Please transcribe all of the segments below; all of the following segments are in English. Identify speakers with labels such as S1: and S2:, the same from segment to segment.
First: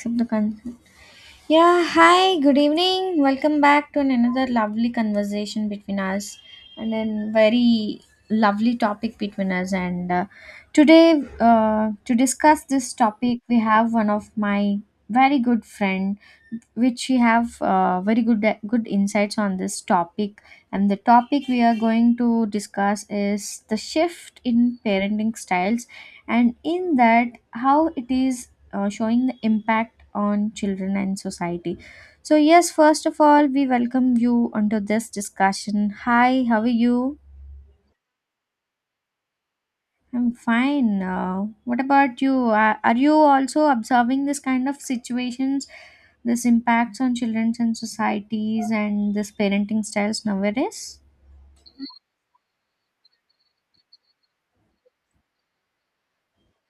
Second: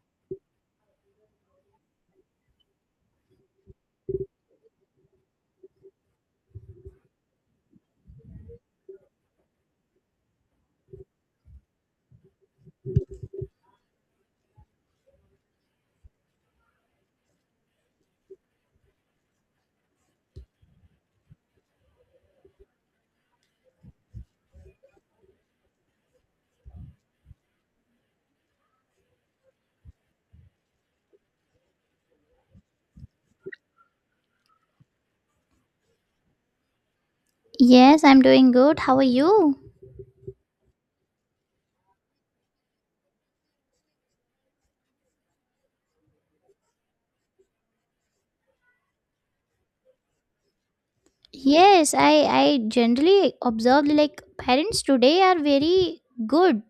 S1: Accept the consent. Yeah, hi, good evening. Welcome back to another lovely conversation between us and then very lovely topic between us and today to discuss this topic we have one of my very good friend which she have very good insights on this topic. And the topic we are going to discuss is the shift in parenting styles, and in that how it is showing the impact on children and society. So yes, first of all, we welcome you onto this discussion. Hi, how are you?
S2: Yes, I'm doing good. How are you?
S1: I'm fine. What about you, are you also observing this kind of situations, this impacts on children and societies and this parenting styles nowadays?
S2: Yes, I generally observed like parents today are very good.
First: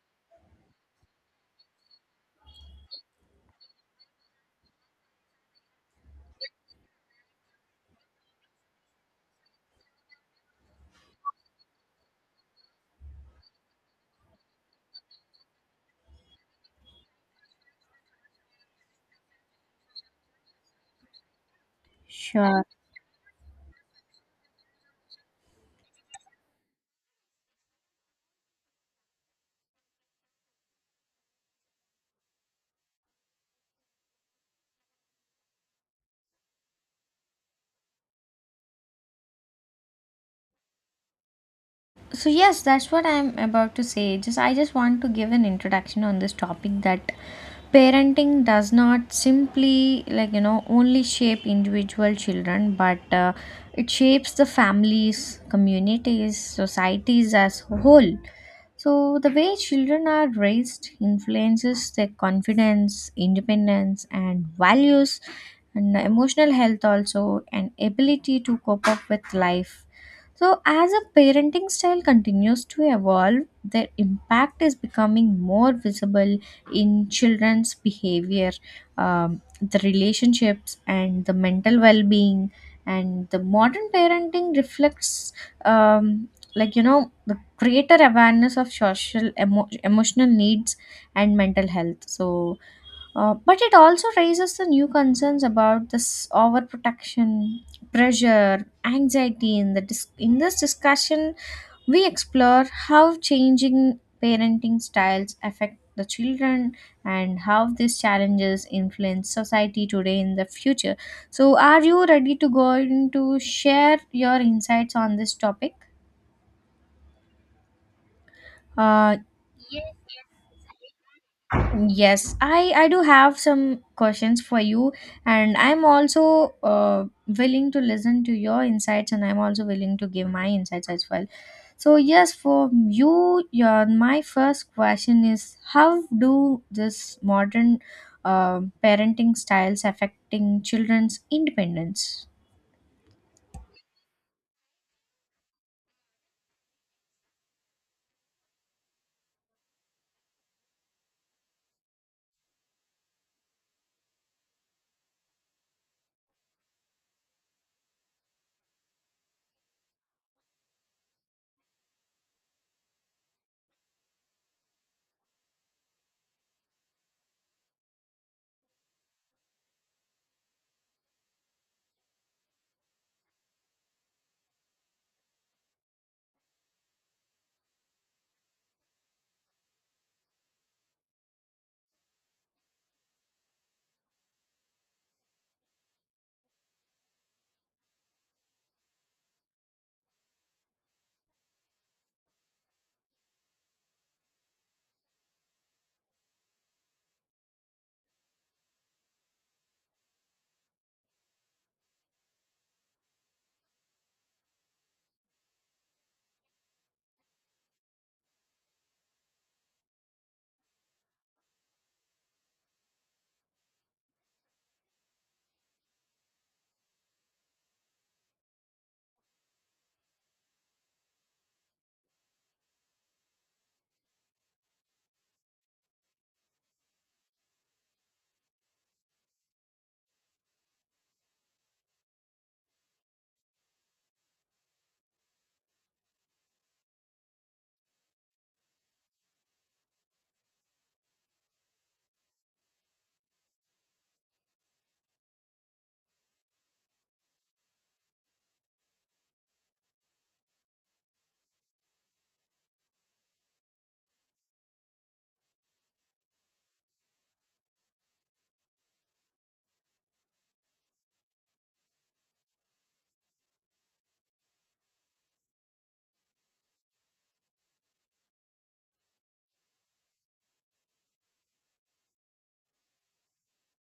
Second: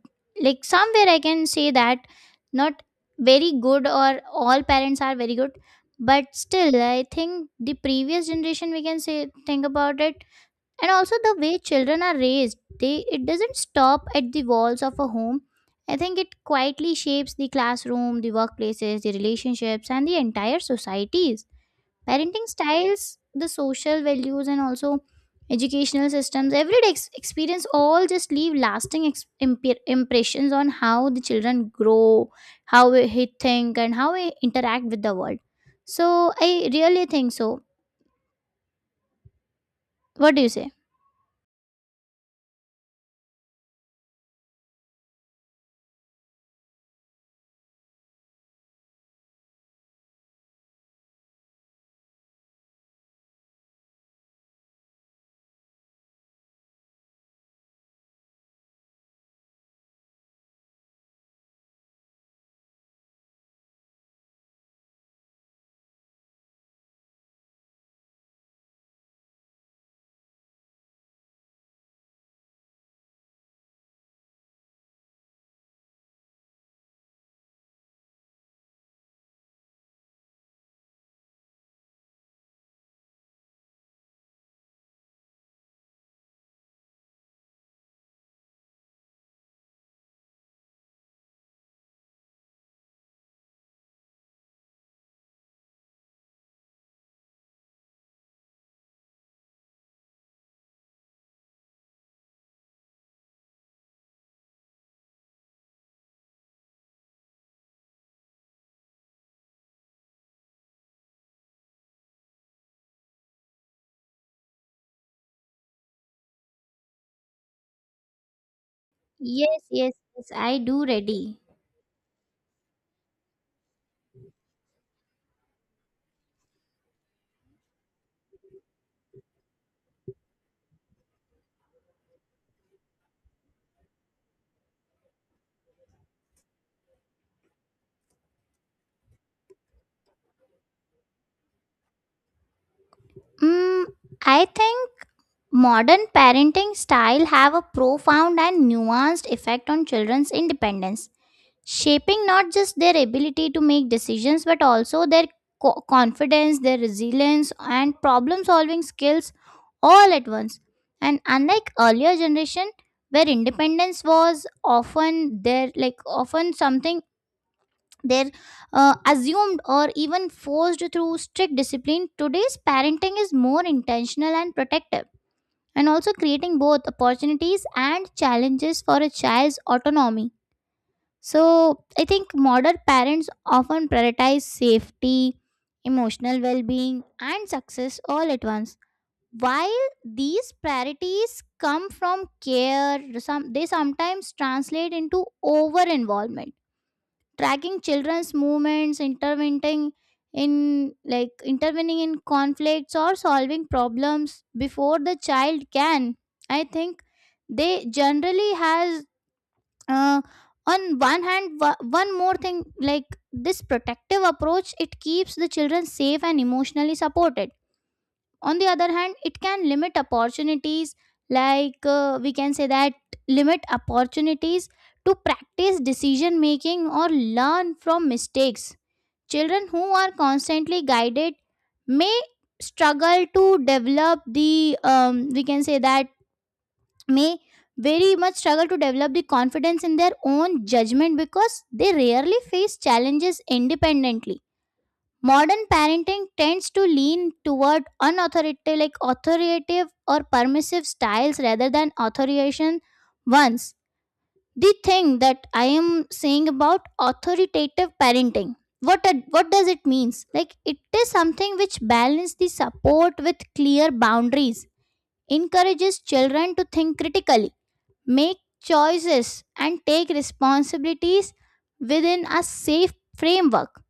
S2: Like somewhere I can say that not very good or all parents are very good, but still I think the previous generation we can say think about it. And also the way children are raised, they it doesn't stop at the walls of a home. I think it quietly shapes the classroom, the workplaces, the relationships and the entire societies, parenting
S1: Sure.
S2: styles, the social values and also educational systems, everyday experience all just leave lasting impressions on how the children grow, how he think and how he interact with the world. So I really think so. What do you say?
S1: So yes, that's what I'm about to say. Just I just want to give an introduction on this topic, that parenting does not simply, like, you know, only shape individual children, but it shapes the families, communities, societies as a whole. So the way children are raised influences their confidence, independence, and values, and emotional health also, and ability to cope up with life. So, as a parenting style continues to evolve, their impact is becoming more visible in children's behavior, the relationships, and the mental well being. And the modern parenting reflects, um, like, you know, the greater awareness of social, emotional needs, and mental health. So, but it also raises the new concerns about this overprotection, pressure, anxiety. In the in this discussion, we explore how changing parenting styles affect the children and how these challenges influence society today in the future. So, are you ready to go into share your insights on this topic? Uh,
S2: Yes, yes, yes, I do ready.
S1: Yes, I do have some questions for you, and I'm also willing to listen to your insights, and I'm also willing to give my insights as well. So yes, for you, your my first question is, how do this modern parenting styles affecting children's independence?
S2: Mm, I think modern parenting style have a profound and nuanced effect on children's independence, shaping not just their ability to make decisions but also their confidence, their resilience, and problem-solving skills all at once. And unlike earlier generation, where independence was often there, like often something they're assumed or even forced through strict discipline, today's parenting is more intentional and protective and also creating both opportunities and challenges for a child's autonomy. So I think modern parents often prioritize safety, emotional well-being and success all at once. While these priorities come from care, some they sometimes translate into over involvement, tracking children's movements, intervening in, intervening in conflicts or solving problems before the child can. I think they generally has, uh, on one hand, one more thing, like this protective approach, it keeps the children safe and emotionally supported. On the other hand, it can limit opportunities, we can say that, limit opportunities to practice decision making or learn from mistakes. Children who are constantly guided may struggle to develop the we can say that, may very much struggle to develop the confidence in their own judgment because they rarely face challenges independently. Modern parenting tends to lean toward unauthoritative, like authoritative or permissive styles rather than authoritarian ones. The thing that I am saying about authoritative parenting, what does it means? Like it is something which balances the support with clear boundaries, encourages children to think critically, make choices, and take responsibilities within a safe framework.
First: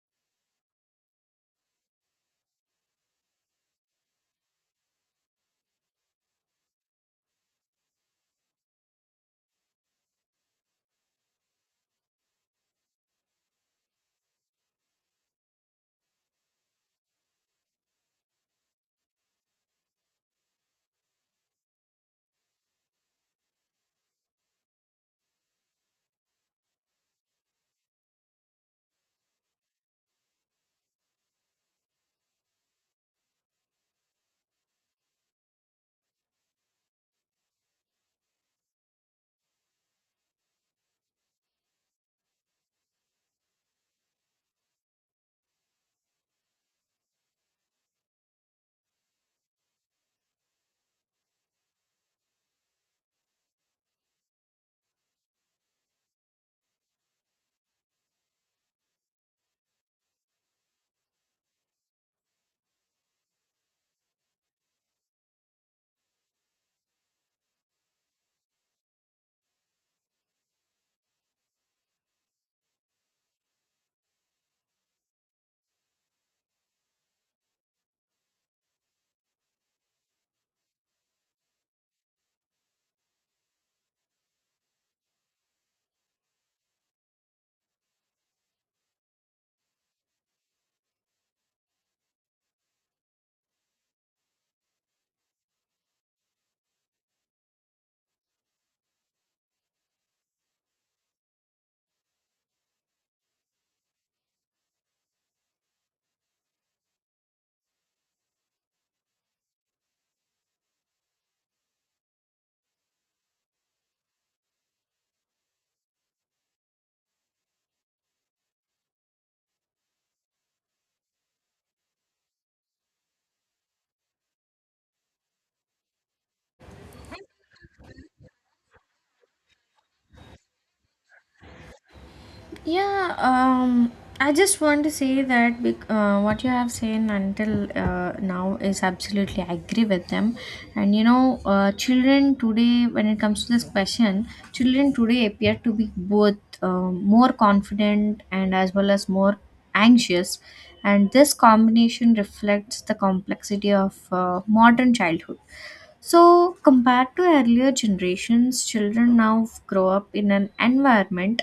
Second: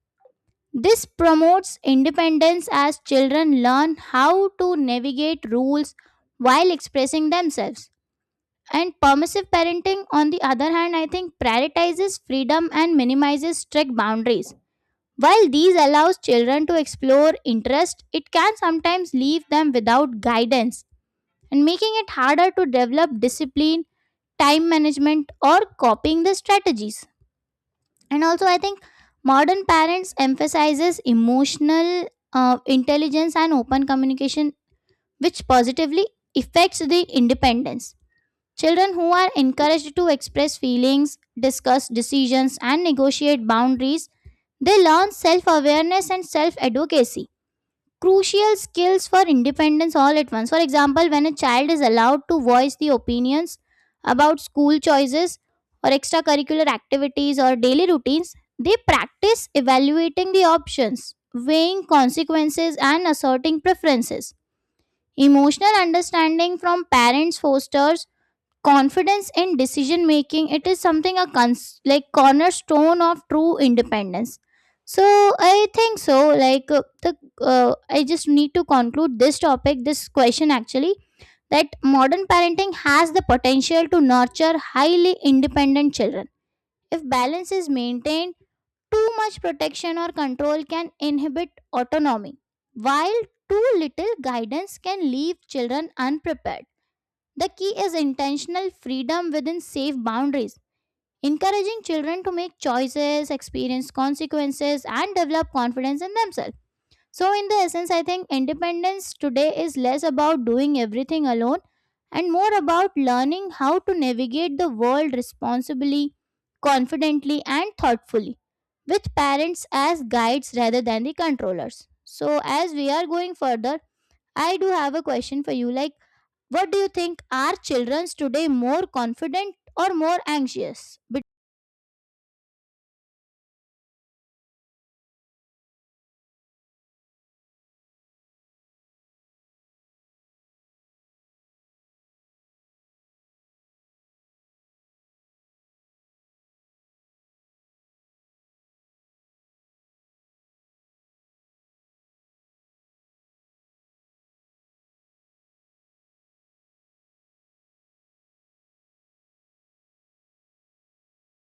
S2: This promotes independence as children learn how to navigate rules while expressing themselves. And permissive parenting, on the other hand, I think prioritizes freedom and minimizes strict boundaries. While these allows children to explore interest, it can sometimes leave them without guidance and making it harder to develop discipline, time management, or copying the strategies. And also I think modern parents emphasizes emotional intelligence and open communication, which positively affects the independence. Children who are encouraged to express feelings, discuss decisions and negotiate boundaries, they learn self awareness and self advocacy, crucial skills for independence all at once. For example, when a child is allowed to voice the opinions about school choices or extracurricular activities or daily routines, they practice evaluating the options, weighing consequences, and asserting preferences. Emotional understanding from parents fosters confidence in decision making. It is something a cornerstone of true independence. So I think so. Like the I just need to conclude this topic, this question actually, that modern parenting has the potential to nurture highly independent children if balance is maintained. Too much protection or control can inhibit autonomy, while too little guidance can leave children unprepared. The key is intentional freedom within safe boundaries, encouraging children to make choices, experience consequences, and develop confidence in themselves. So, in the essence, I think independence today is less about doing everything alone and more about learning how to navigate the world responsibly, confidently, and thoughtfully, with parents as guides rather than the controllers. So, as we are going further, I do have a question for you. Like, what do you think? Are children today more confident or more anxious?
S1: Yeah, I just want to say that what you have said until now, is absolutely I agree with them. And you know, children today, when it comes to this question, children today appear to be both more confident and as well as more anxious. And this combination reflects the complexity of modern childhood. So, compared to earlier generations, children now grow up in an environment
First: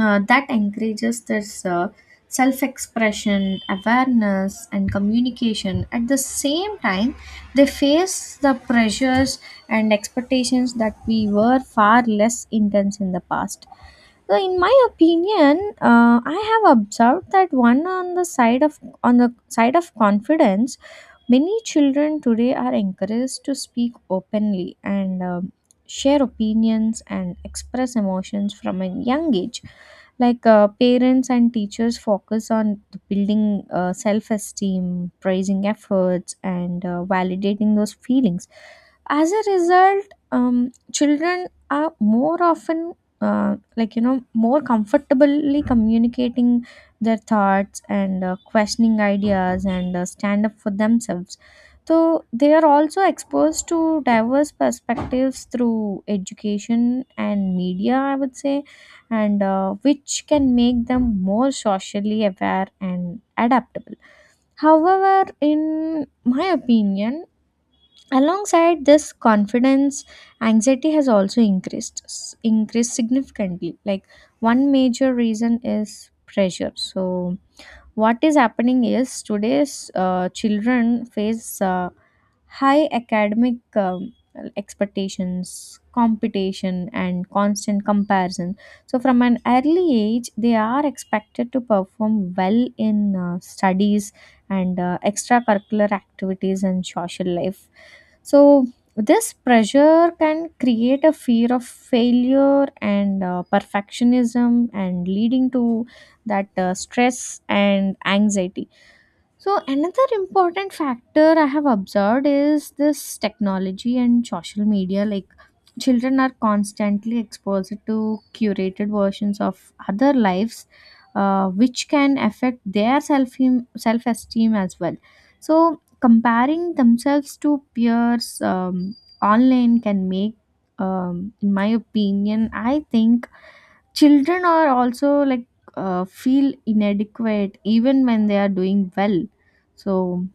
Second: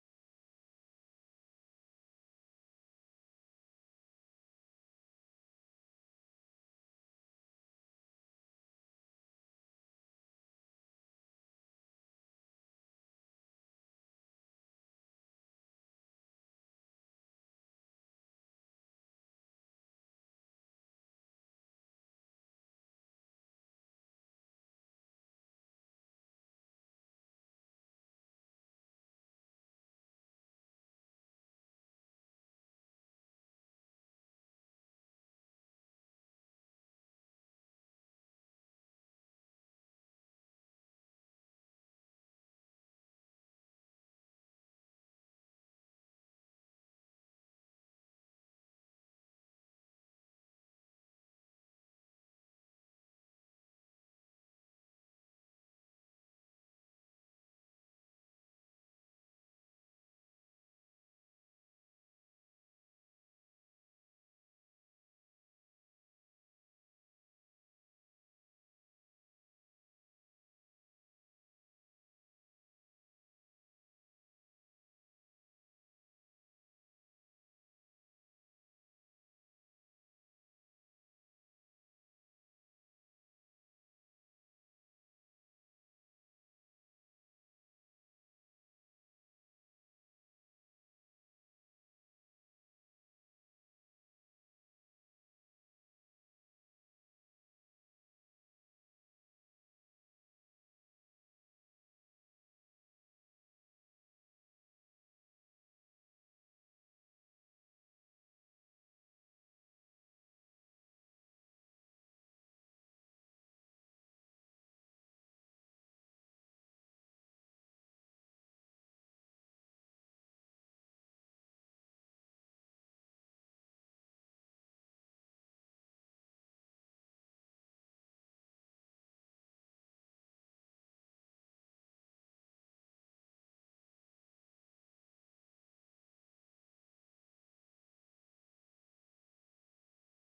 S1: that encourages this self expression, awareness, and communication. At the same time, they face the pressures and expectations that we were far less intense in the past. So, in my opinion, I have observed that, one on the side of on the side of confidence, many children today are encouraged to speak openly and, share opinions and express emotions from a young age, like, parents and teachers focus on building self-esteem, praising efforts, and validating those feelings. As a result, children are more often like, you know, more comfortably communicating their thoughts and questioning ideas and stand up for themselves. So they are also exposed to diverse perspectives through education and media, I would say, and which can make them more socially aware and adaptable. However, in my opinion, alongside this confidence, anxiety has also increased significantly. Like, one major reason is pressure. So what is happening is, today's children face high academic expectations, competition, and constant comparison. So, from an early age, they are expected to perform well in studies and extracurricular activities and social life. So, this pressure can create a fear of failure and perfectionism, and leading to that stress and anxiety. So, another important factor I have observed is this technology and social media. Like, children are constantly exposed to curated versions of other lives, which can affect their self esteem as well. So, comparing themselves to peers online can make, in my opinion, I think children are also like feel inadequate even when they are doing well. So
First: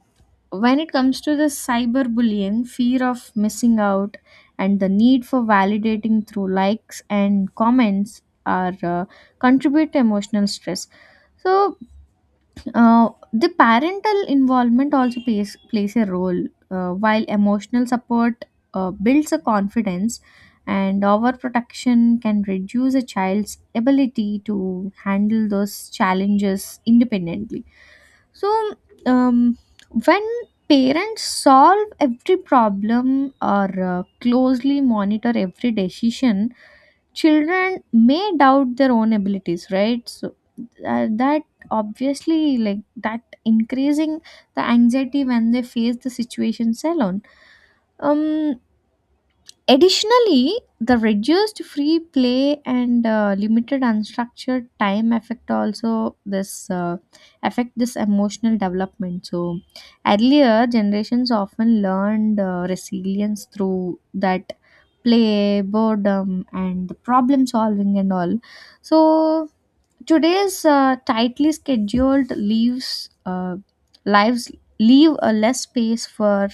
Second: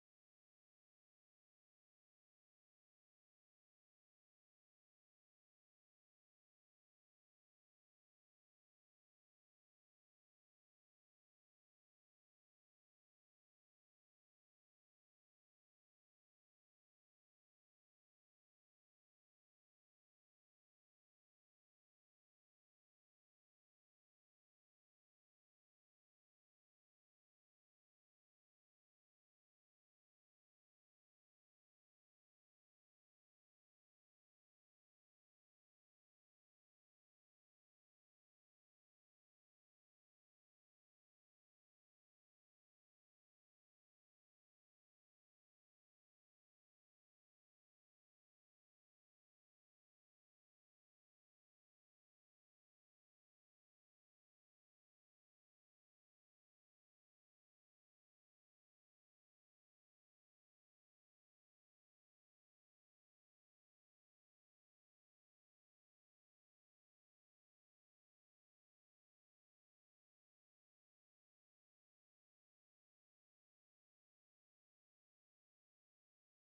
S1: when it comes to the cyberbullying, fear of missing out, and the need for validating through likes and comments are contribute to emotional stress. So the parental involvement also plays a role. While emotional support builds a confidence, and overprotection can reduce a child's ability to handle those challenges independently. So, um, when parents solve every problem or closely monitor every decision, children may doubt their own abilities, right? So that, obviously, like that, increasing the anxiety when they face the situations alone. um Additionally, the reduced free play and limited unstructured time affect also this emotional development. So earlier generations often learned resilience through that play, boredom, and problem solving and all. So today's tightly scheduled leaves lives leave a less space for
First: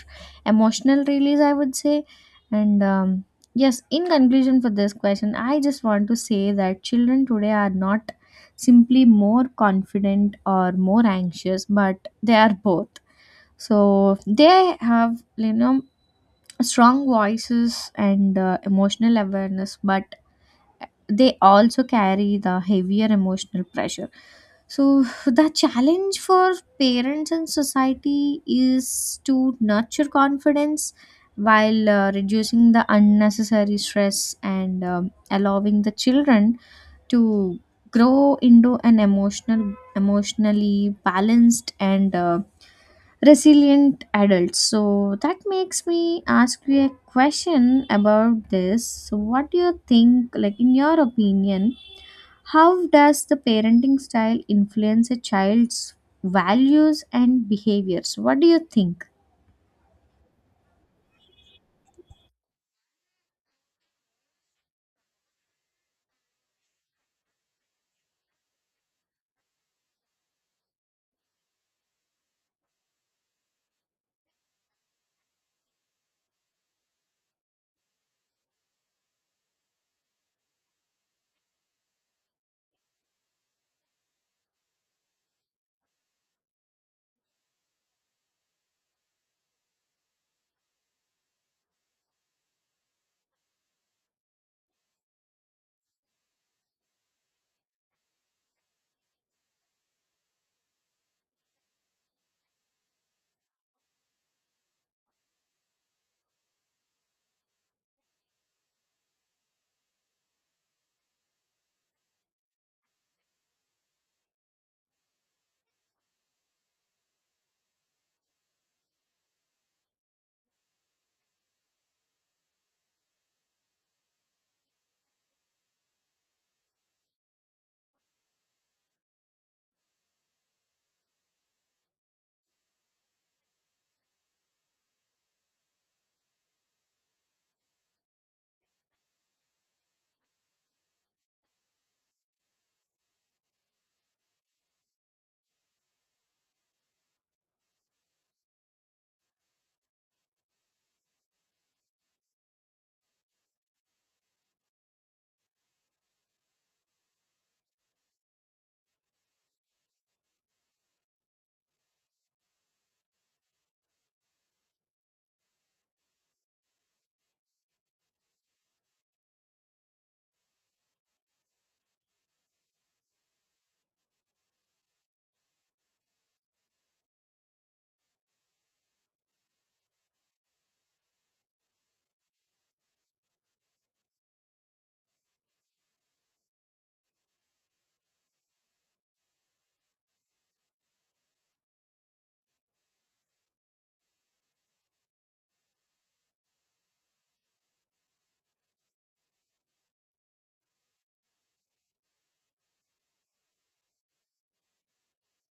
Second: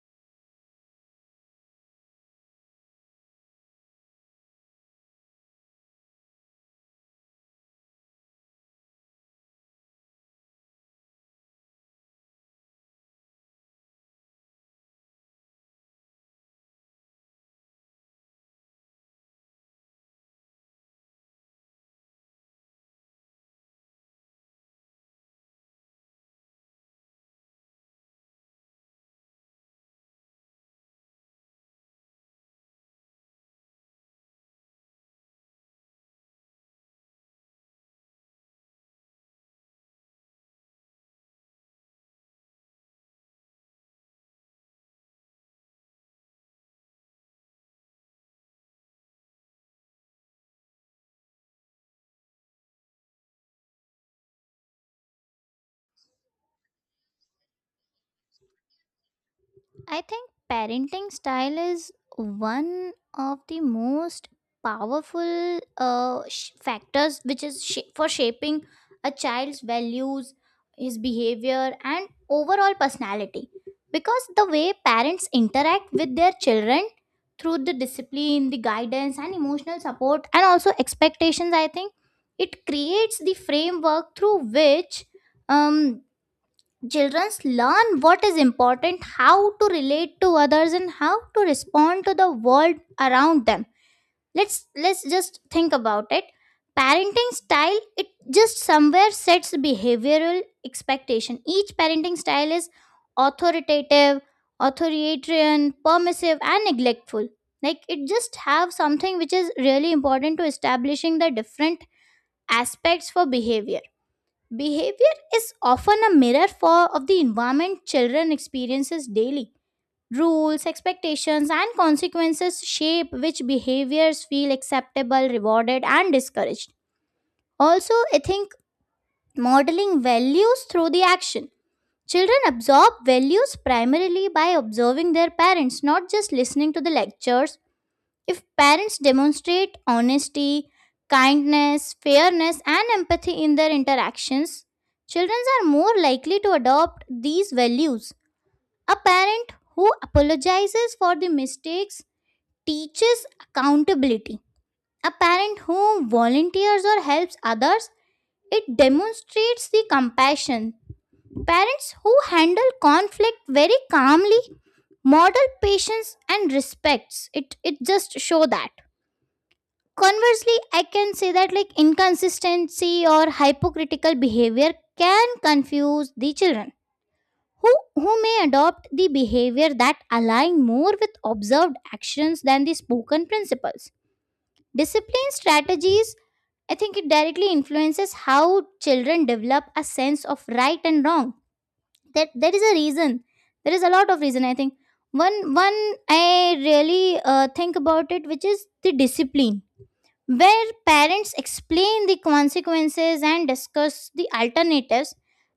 S1: emotional release, I would say. And yes, in conclusion for this question, I just want to say that children today are not simply more confident or more anxious, but they are both. So they have, you know, strong voices and emotional awareness, but they also carry the heavier emotional pressure. So, the challenge for parents and society is to nurture confidence while reducing the unnecessary stress and allowing the children to grow into an emotionally balanced and resilient adults. So that makes me ask you a question about this. So what do you think, like, in your opinion, how does the parenting style influence a child's values and behaviors? What do you think?
S2: I think parenting style is one of the most powerful factors which is for shaping a child's values, his behavior, and overall personality. Because the way parents interact with their children through the discipline, the guidance, and emotional support, and also expectations, I think it creates the framework through which um, children learn what is important, how to relate to others, and how to respond to the world around them. Let's just think about it. Parenting style, it just somewhere sets behavioral expectation. Each parenting style is authoritative, authoritarian, permissive, and neglectful. Like it just have something which is really important to establishing the different aspects for behavior. Behavior is often a mirror for of the environment children experiences daily. Rules, expectations, and consequences shape which behaviors feel acceptable, rewarded, and discouraged. Also, I think modeling values through the action. Children absorb values primarily by observing their parents, not just listening to the lectures. If parents demonstrate honesty, kindness, fairness, and empathy in their interactions, children are more likely to adopt these values. A parent who apologizes for the mistakes teaches accountability. A parent who volunteers or helps others, it demonstrates the compassion. Parents who handle conflict very calmly model patience and respects. It just show that, conversely, I can say that, like inconsistency or hypocritical behavior can confuse the children who may adopt the behavior that align more with observed actions than the spoken principles. Discipline strategies, I think it directly influences how children develop a sense of right and wrong. That there is a reason. There is a lot of reason. I think one I really think about it, which is the discipline where parents explain the consequences and discuss the alternatives.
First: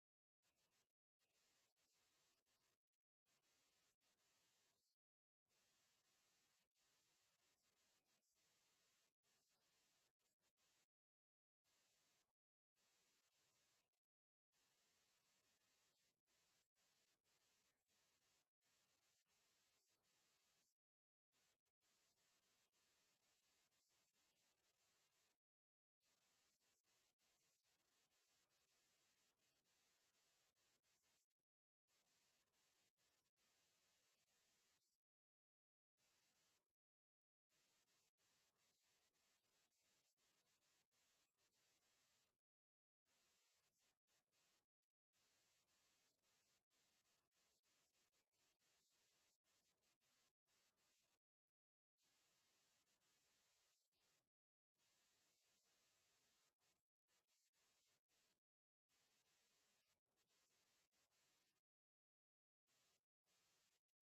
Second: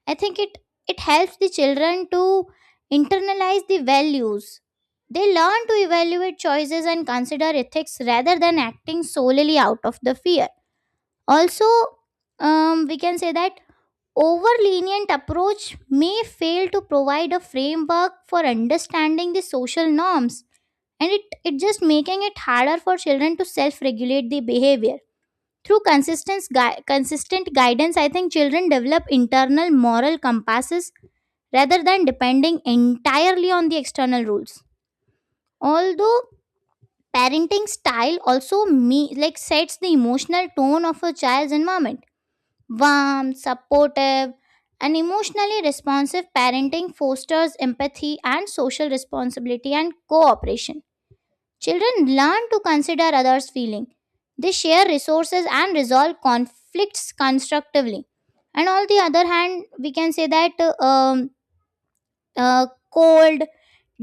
S2: I think it, it helps the children to internalize the values. They learn to evaluate choices and consider ethics rather than acting solely out of the fear. Also, we can say that over lenient approach may fail to provide a framework for understanding the social norms, and it just making it harder for children to self regulate the behavior. Through consistent guidance, I think children develop internal moral compasses rather than depending entirely on the external rules. Although parenting style also sets the emotional tone of a child's environment. Warm, supportive, and emotionally responsive parenting fosters empathy and social responsibility and cooperation. Children learn to consider others' feelings. They share resources and resolve conflicts constructively. And on the other hand, we can say that uh, cold,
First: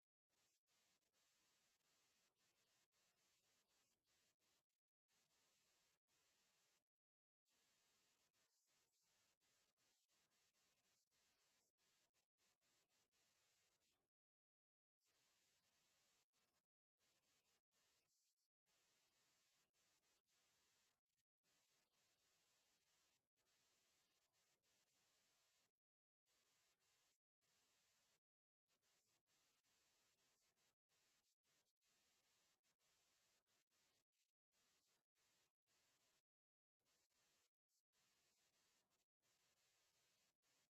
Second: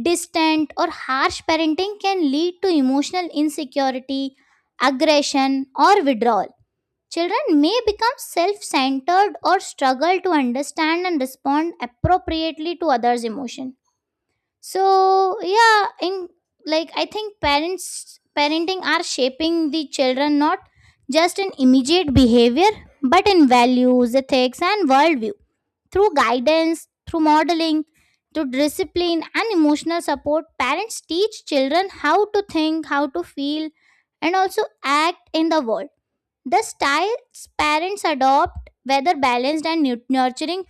S2: distant, or harsh parenting can lead to emotional insecurity, aggression, or withdrawal. Children may become self centered or struggle to understand and respond appropriately to others' emotions. So yeah, in, I think parents, parenting are shaping the children not just in immediate behavior but in values, ethics and worldview. Through guidance, through modeling, through discipline and emotional support, parents teach children how to think, how to feel, and also act in the world. The styles parents adopt, whether balanced and nurturing,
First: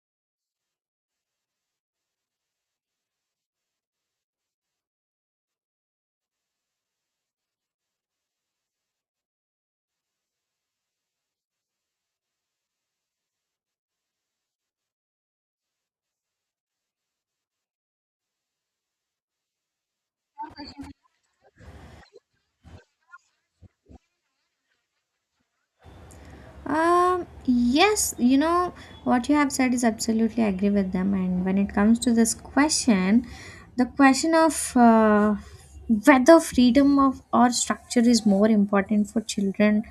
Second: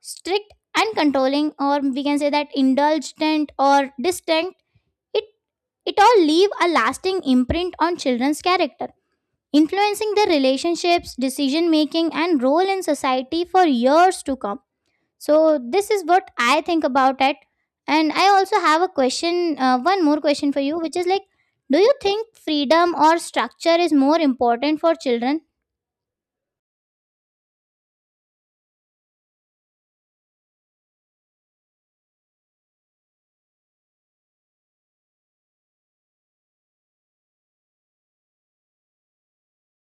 S2: strict and controlling, or we can say that indulgent or distant, it it all leave a lasting imprint on children's character, influencing their relationships, decision making, and role in society for years to come. So this is what I think about it, and I also have a question, one more question for you, which is like, do you think freedom or structure is more important for children?
S1: Yes, you know, what you have said, is absolutely agree with them. And when it comes to this question, the question of whether freedom of or structure is more important for children,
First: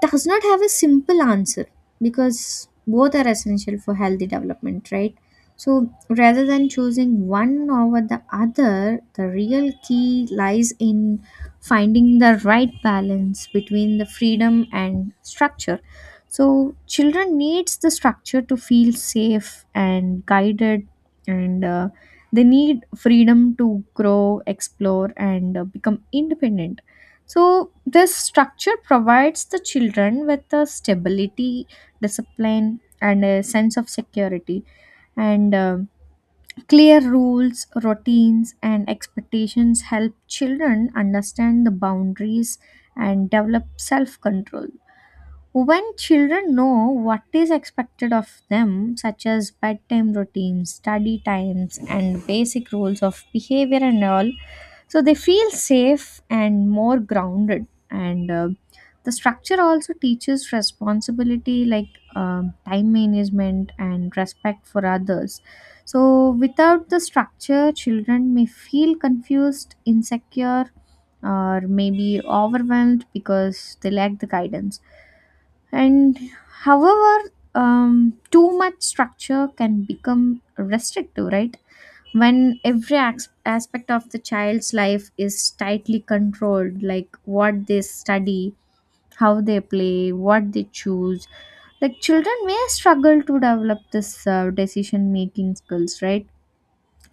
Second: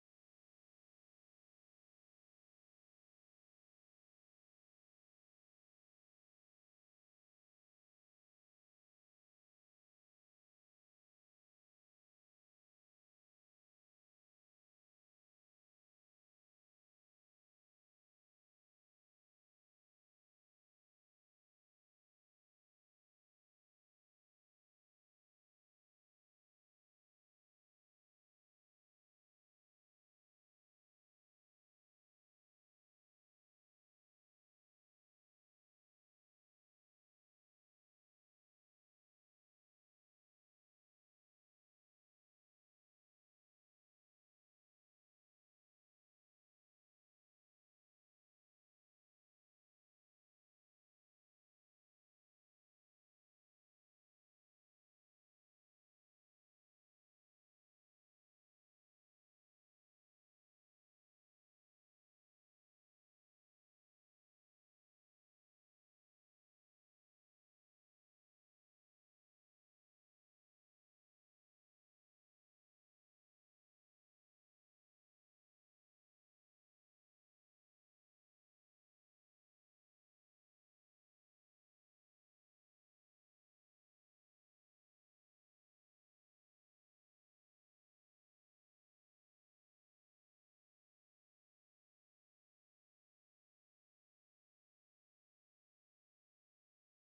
S1: does not have a simple answer, because both are essential for healthy development, right? So rather than choosing one over the other, the real key lies in finding the right balance between the freedom and structure. So children needs the structure to feel safe and guided and they need freedom to grow, explore and become independent. So, this structure provides the children with the stability, discipline, and a sense of security. And clear rules, routines, and expectations help children understand the boundaries and develop self control. When children know what is expected of them, such as bedtime routines, study times, and basic rules of behavior and all, so they feel safe and more grounded, and the structure also teaches responsibility, like time management and respect for others. So without the structure, children may feel confused, insecure, or maybe overwhelmed because they lack the guidance. And however, too much structure can become restrictive, right? When every aspect of the child's life is tightly controlled, like what they study, how they play, what they choose, like, children may struggle to develop this decision making skills, right?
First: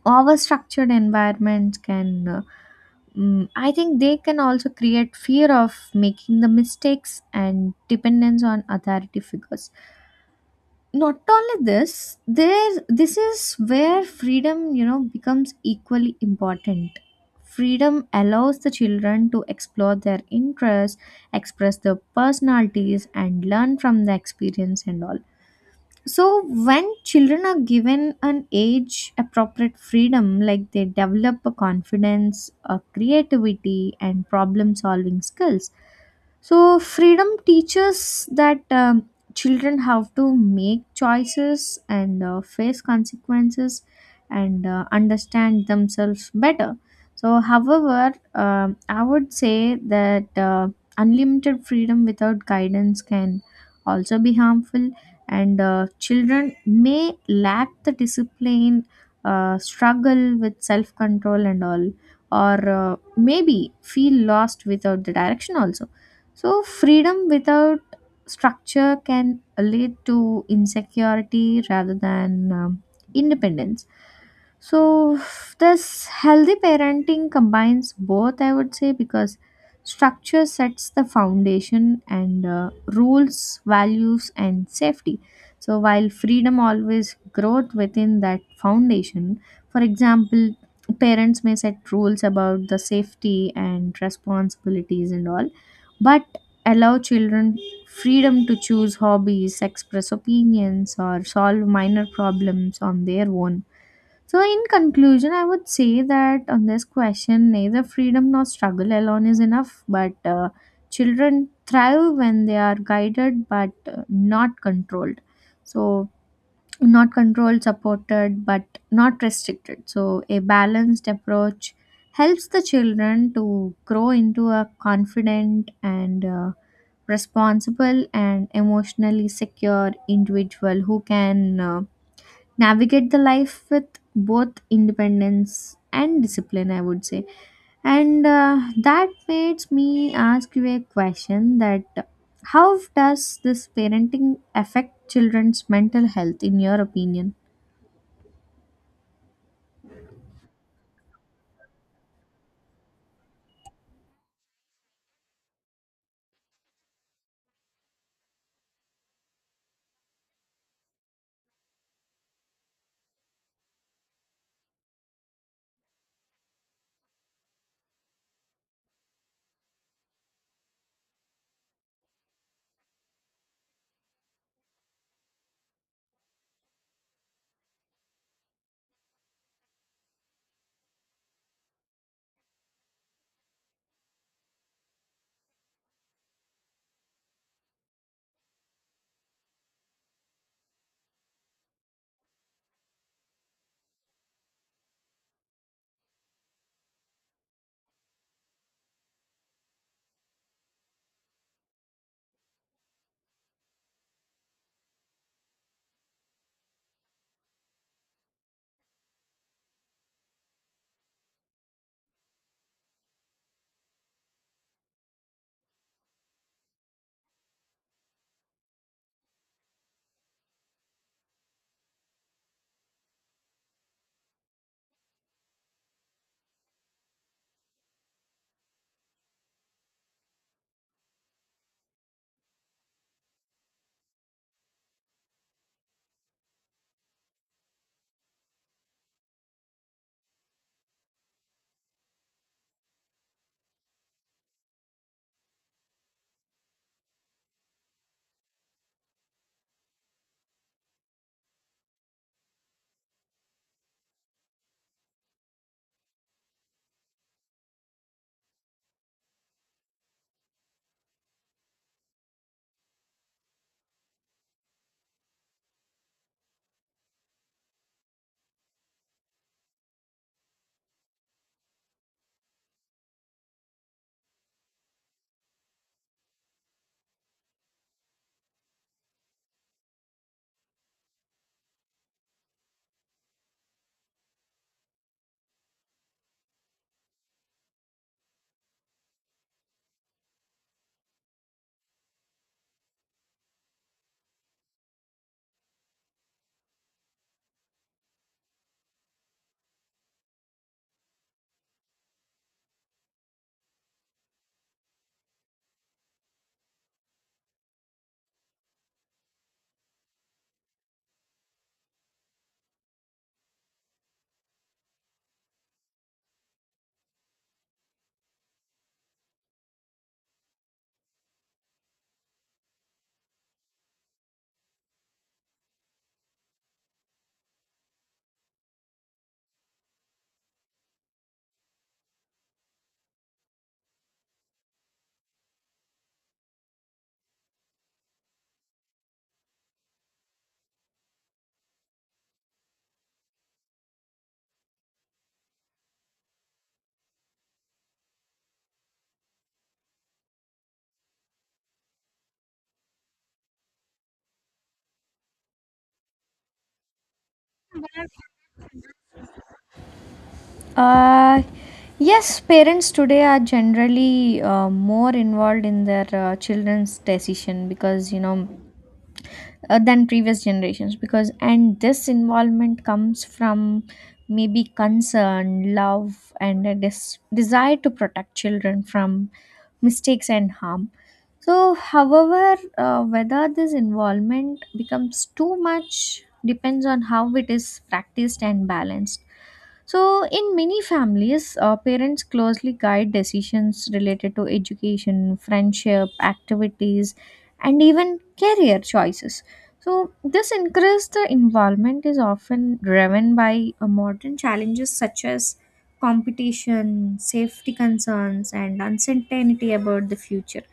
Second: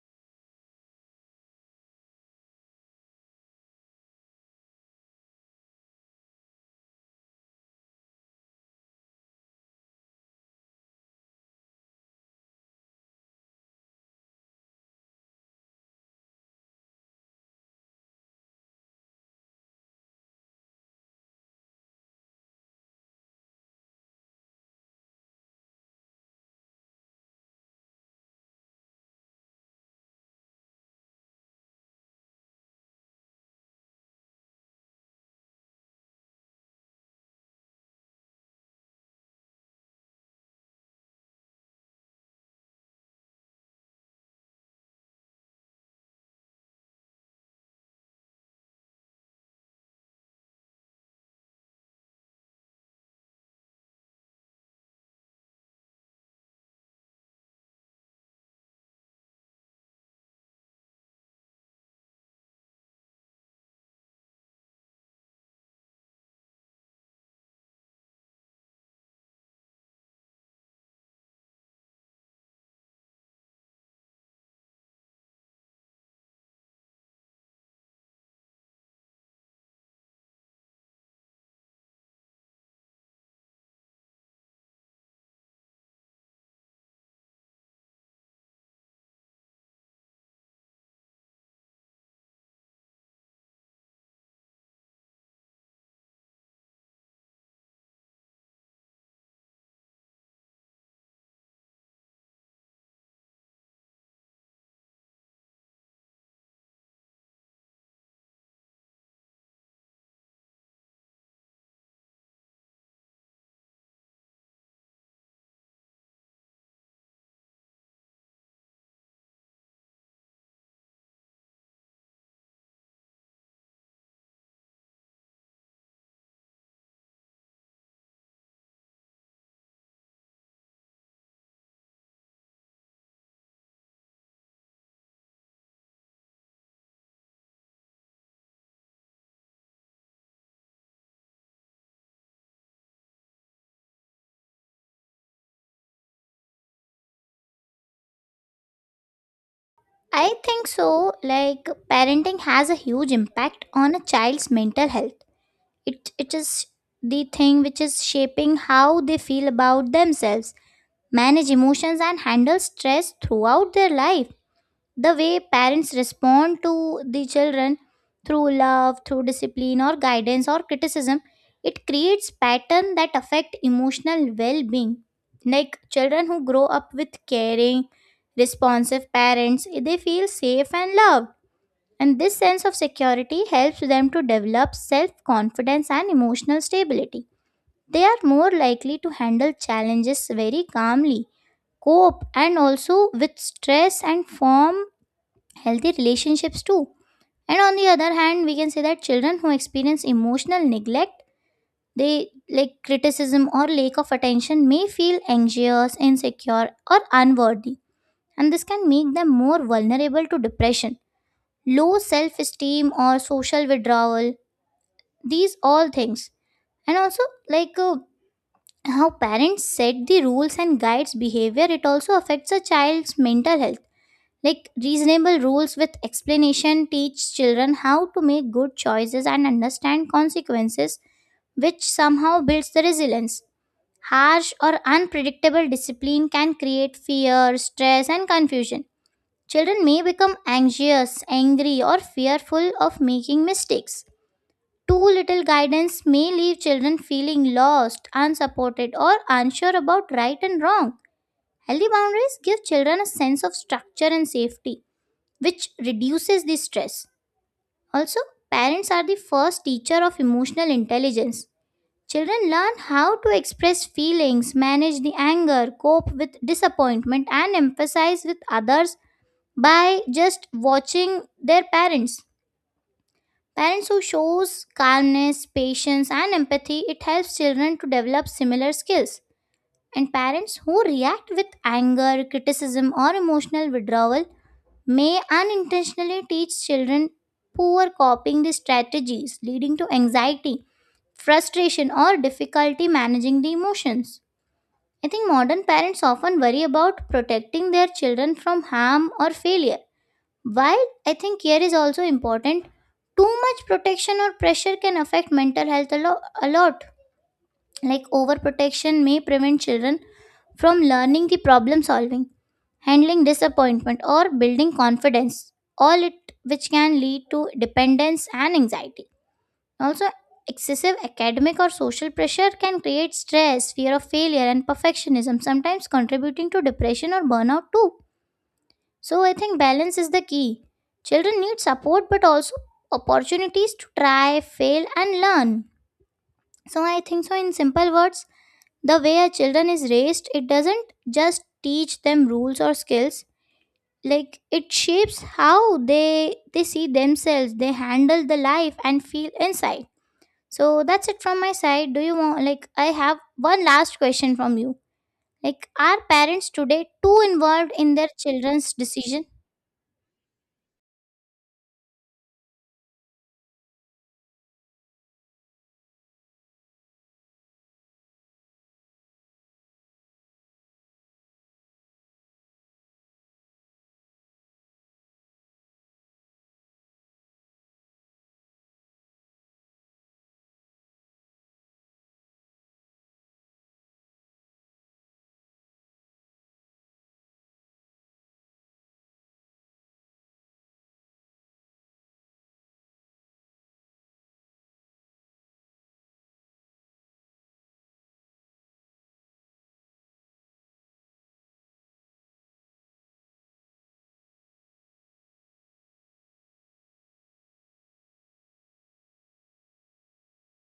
S1: Over structured environments can I think they can also create fear of making the mistakes and dependence on authority figures. Not only this there This is where freedom, you know, becomes equally important. Freedom allows the children to explore their interests, express their personalities, and learn from the experience and all. So when children are given an age appropriate freedom, like, they develop a confidence, a creativity, and problem solving skills. So, freedom teaches that children have to make choices and face consequences and understand themselves better. So, however, I would say that unlimited freedom without guidance can also be harmful, and children may lack the discipline, struggle with self control, and all, or maybe feel lost without the direction also. So, freedom without structure can lead to insecurity rather than independence. So, this healthy parenting combines both, I would say, because structure sets the foundation and rules, values, and safety. So, while freedom always grows within that foundation, for example, parents may set rules about the safety and responsibilities and all, but allow children freedom to choose hobbies, express opinions, or solve minor problems on their own. So, in conclusion, I would say that, on this question, neither freedom nor struggle alone is enough, but children thrive when they are guided but not controlled. So, not controlled, supported, but not restricted. So, a balanced approach helps the children to grow into a confident and responsible and emotionally secure individual who can. Navigate the life with both independence and discipline, I would say, and that makes me ask you a question that how does this parenting affect children's mental health in your opinion?
S2: I think so. Like parenting has a huge impact on a child's mental health. It is the thing which is shaping how they feel about themselves, manage emotions and handle stress throughout their life. The way parents respond to the children, through love, through discipline or guidance or criticism, it creates pattern that affect emotional well-being. Like children who grow up with caring, responsive parents, they feel safe and loved, and this sense of security helps them to develop self-confidence and emotional stability. They are more likely to handle challenges very calmly, cope and also with stress and form healthy relationships too. And on the other hand, we can say that children who experience emotional neglect, they like criticism or lack of attention, may feel anxious, insecure or unworthy, and this can make them more vulnerable to depression, low self esteem or social withdrawal, these all things. And also, like uh, how parents set the rules and guides behavior, it also affects a child's mental health. Like reasonable rules with explanation teach children how to make good choices and understand consequences, which somehow builds the resilience. Harsh or unpredictable discipline can create fear, stress, and confusion. Children may become anxious, angry, or fearful of making mistakes. Too little guidance may leave children feeling lost, unsupported, or unsure about right and wrong. Healthy boundaries give children a sense of structure and safety which reduces the stress. Also, parents are the first teacher of emotional intelligence. Children learn how to express feelings, manage the anger, cope with disappointment, and emphasize with others by just watching their parents. Parents who shows calmness, patience, and empathy, it helps children to develop similar skills. And parents who react with anger, criticism, or emotional withdrawal may unintentionally teach children poor coping strategies, leading to anxiety, frustration, or difficulty managing the emotions. I think modern parents often worry about protecting their children from harm or failure. While I think care is also important, too much protection or pressure can affect mental health a lot. Like overprotection may prevent children from learning the problem solving, handling disappointment or building confidence, all it which can lead to dependence and anxiety. Also excessive academic or social pressure can create stress, fear of failure and perfectionism, sometimes contributing to depression or burnout too. So I think balance is the key. Children need support but also opportunities to try, fail and learn. So I think so, in simple words, the way a children is raised, it doesn't just teach them rules or skills. Like it shapes how they see themselves, they handle the life and feel inside. So that's it from my side. Do you want, like I have one last question from you, like are parents today too involved in their children's decision?
S1: Uh, yes, parents today are generally more involved in their children's decision, because you know than previous generations, because and this involvement comes from maybe concern, love, and a desire to protect children from mistakes and harm. So however, whether this involvement becomes too much depends on how it is practiced and balanced. So, in many families, parents closely guide decisions related to education, friendship, activities, and even career choices. So, this increased the involvement is often driven by modern challenges such as competition, safety concerns, and uncertainty about the future.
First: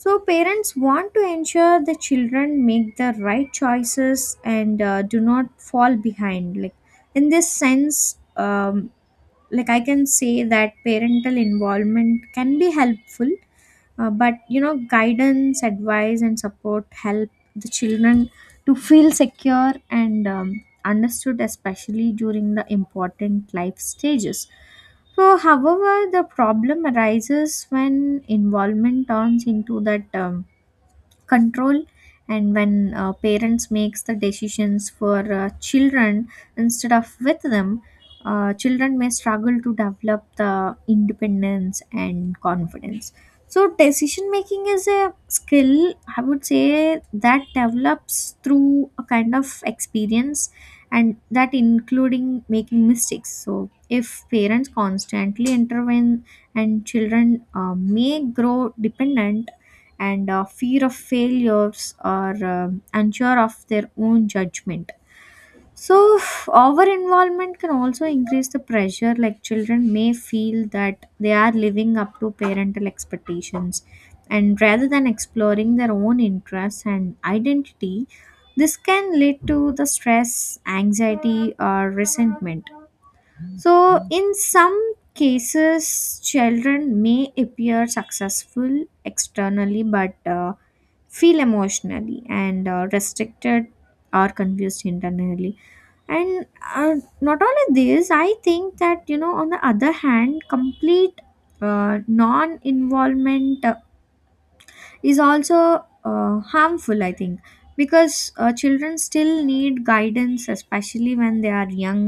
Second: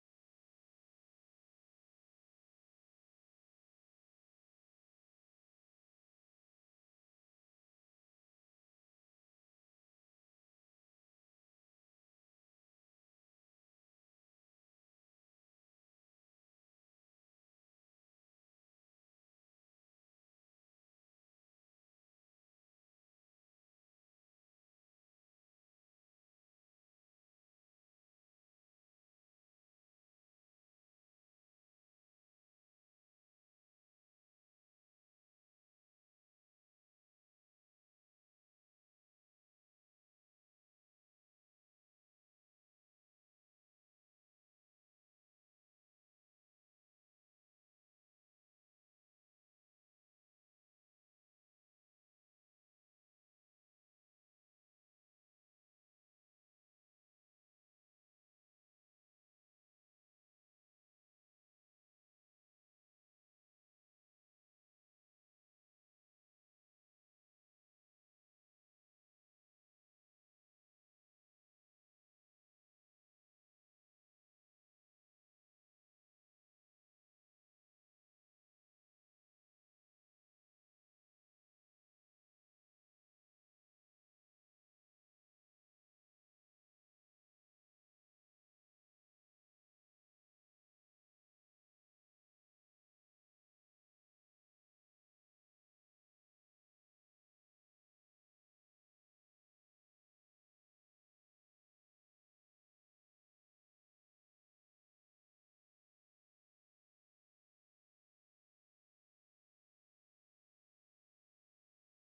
S1: So, parents want to ensure the children make the right choices and do not fall behind. Like in this sense, like I can say that parental involvement can be helpful, but you know, guidance, advice, and support help the children to feel secure and understood, especially during the important life stages. So however, the problem arises when involvement turns into that control, and when parents makes the decisions for children instead of with them, children may struggle to develop the independence and confidence. So decision making is a skill, I would say, that develops through a kind of experience, and that including making mistakes. So if parents constantly intervene, and children may grow dependent and fear of failures or unsure of their own judgment. So, over involvement can also increase the pressure, like children may feel that they are living up to parental expectations, and rather than exploring their own interests and identity, this can lead to the stress, anxiety, or resentment. So, in some cases, children may appear successful externally, but feel emotionally and restricted or confused internally. And uh, Not only this, I think that you know, on the other hand, complete non involvement is also harmful, I think, because children still need guidance, especially when they are young,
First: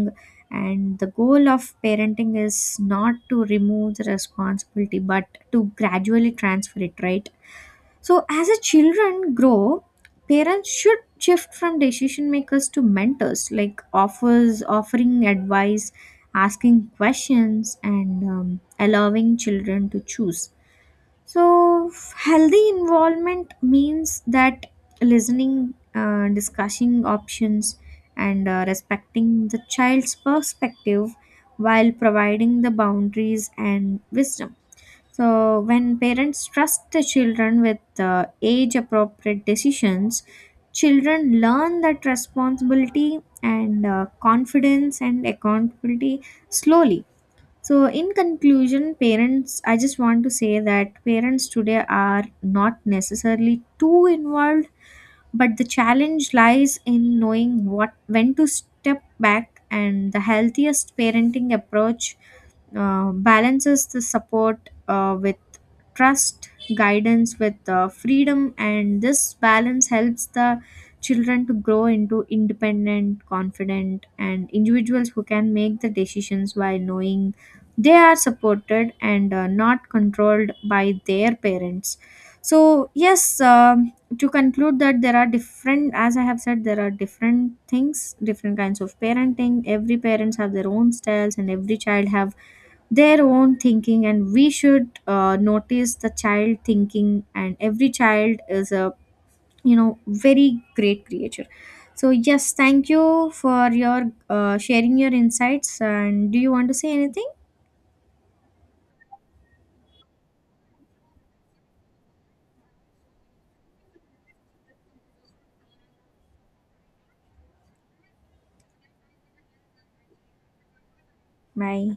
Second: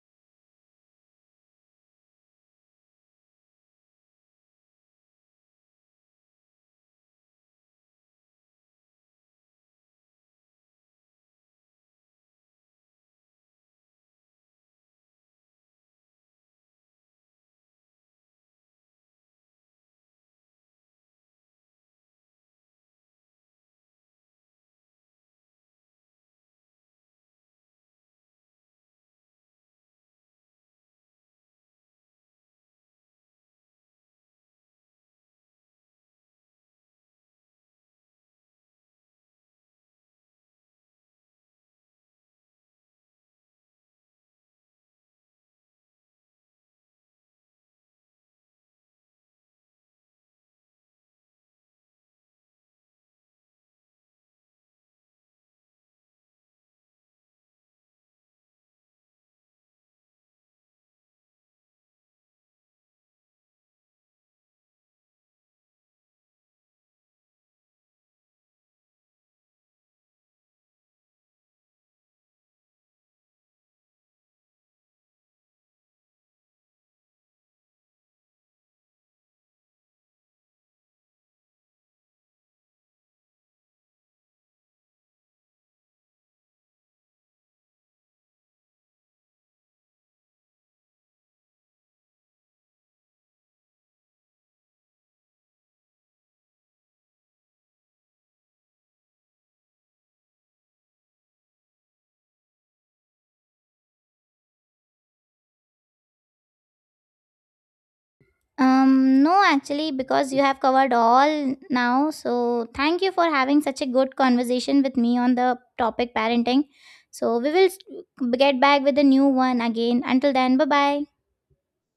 S1: and the goal of parenting is not to remove the responsibility but to gradually transfer it, right? So, as a children grow, parents should shift from decision makers to mentors, like offering advice, asking questions, and allowing children to choose. So, healthy involvement means that listening, discussing options, and respecting the child's perspective while providing the boundaries and wisdom. So, when parents trust the children with age appropriate decisions, children learn that responsibility and confidence and accountability slowly. So, in conclusion, parents, I just want to say that parents today are not necessarily too involved, but the challenge lies in knowing what when to step back, and the healthiest parenting approach balances the support with trust, guidance with freedom, and this balance helps the children to grow into independent, confident, and individuals who can make the decisions while knowing they are supported and not controlled by their parents. So, yes, to conclude that there are different, as I have said, there are different things, different kinds of parenting. Every parents have their own styles, and every child have their own thinking, and we should notice the child thinking, and every child is a, you know, very great creature. So yes, thank you for your sharing your insights, and do you want to say anything?
S2: no, actually, because you have covered all now. So thank you for having such a good conversation with me on the topic parenting. So we will get back with a new one again. Until then, bye bye.
S1: Bye.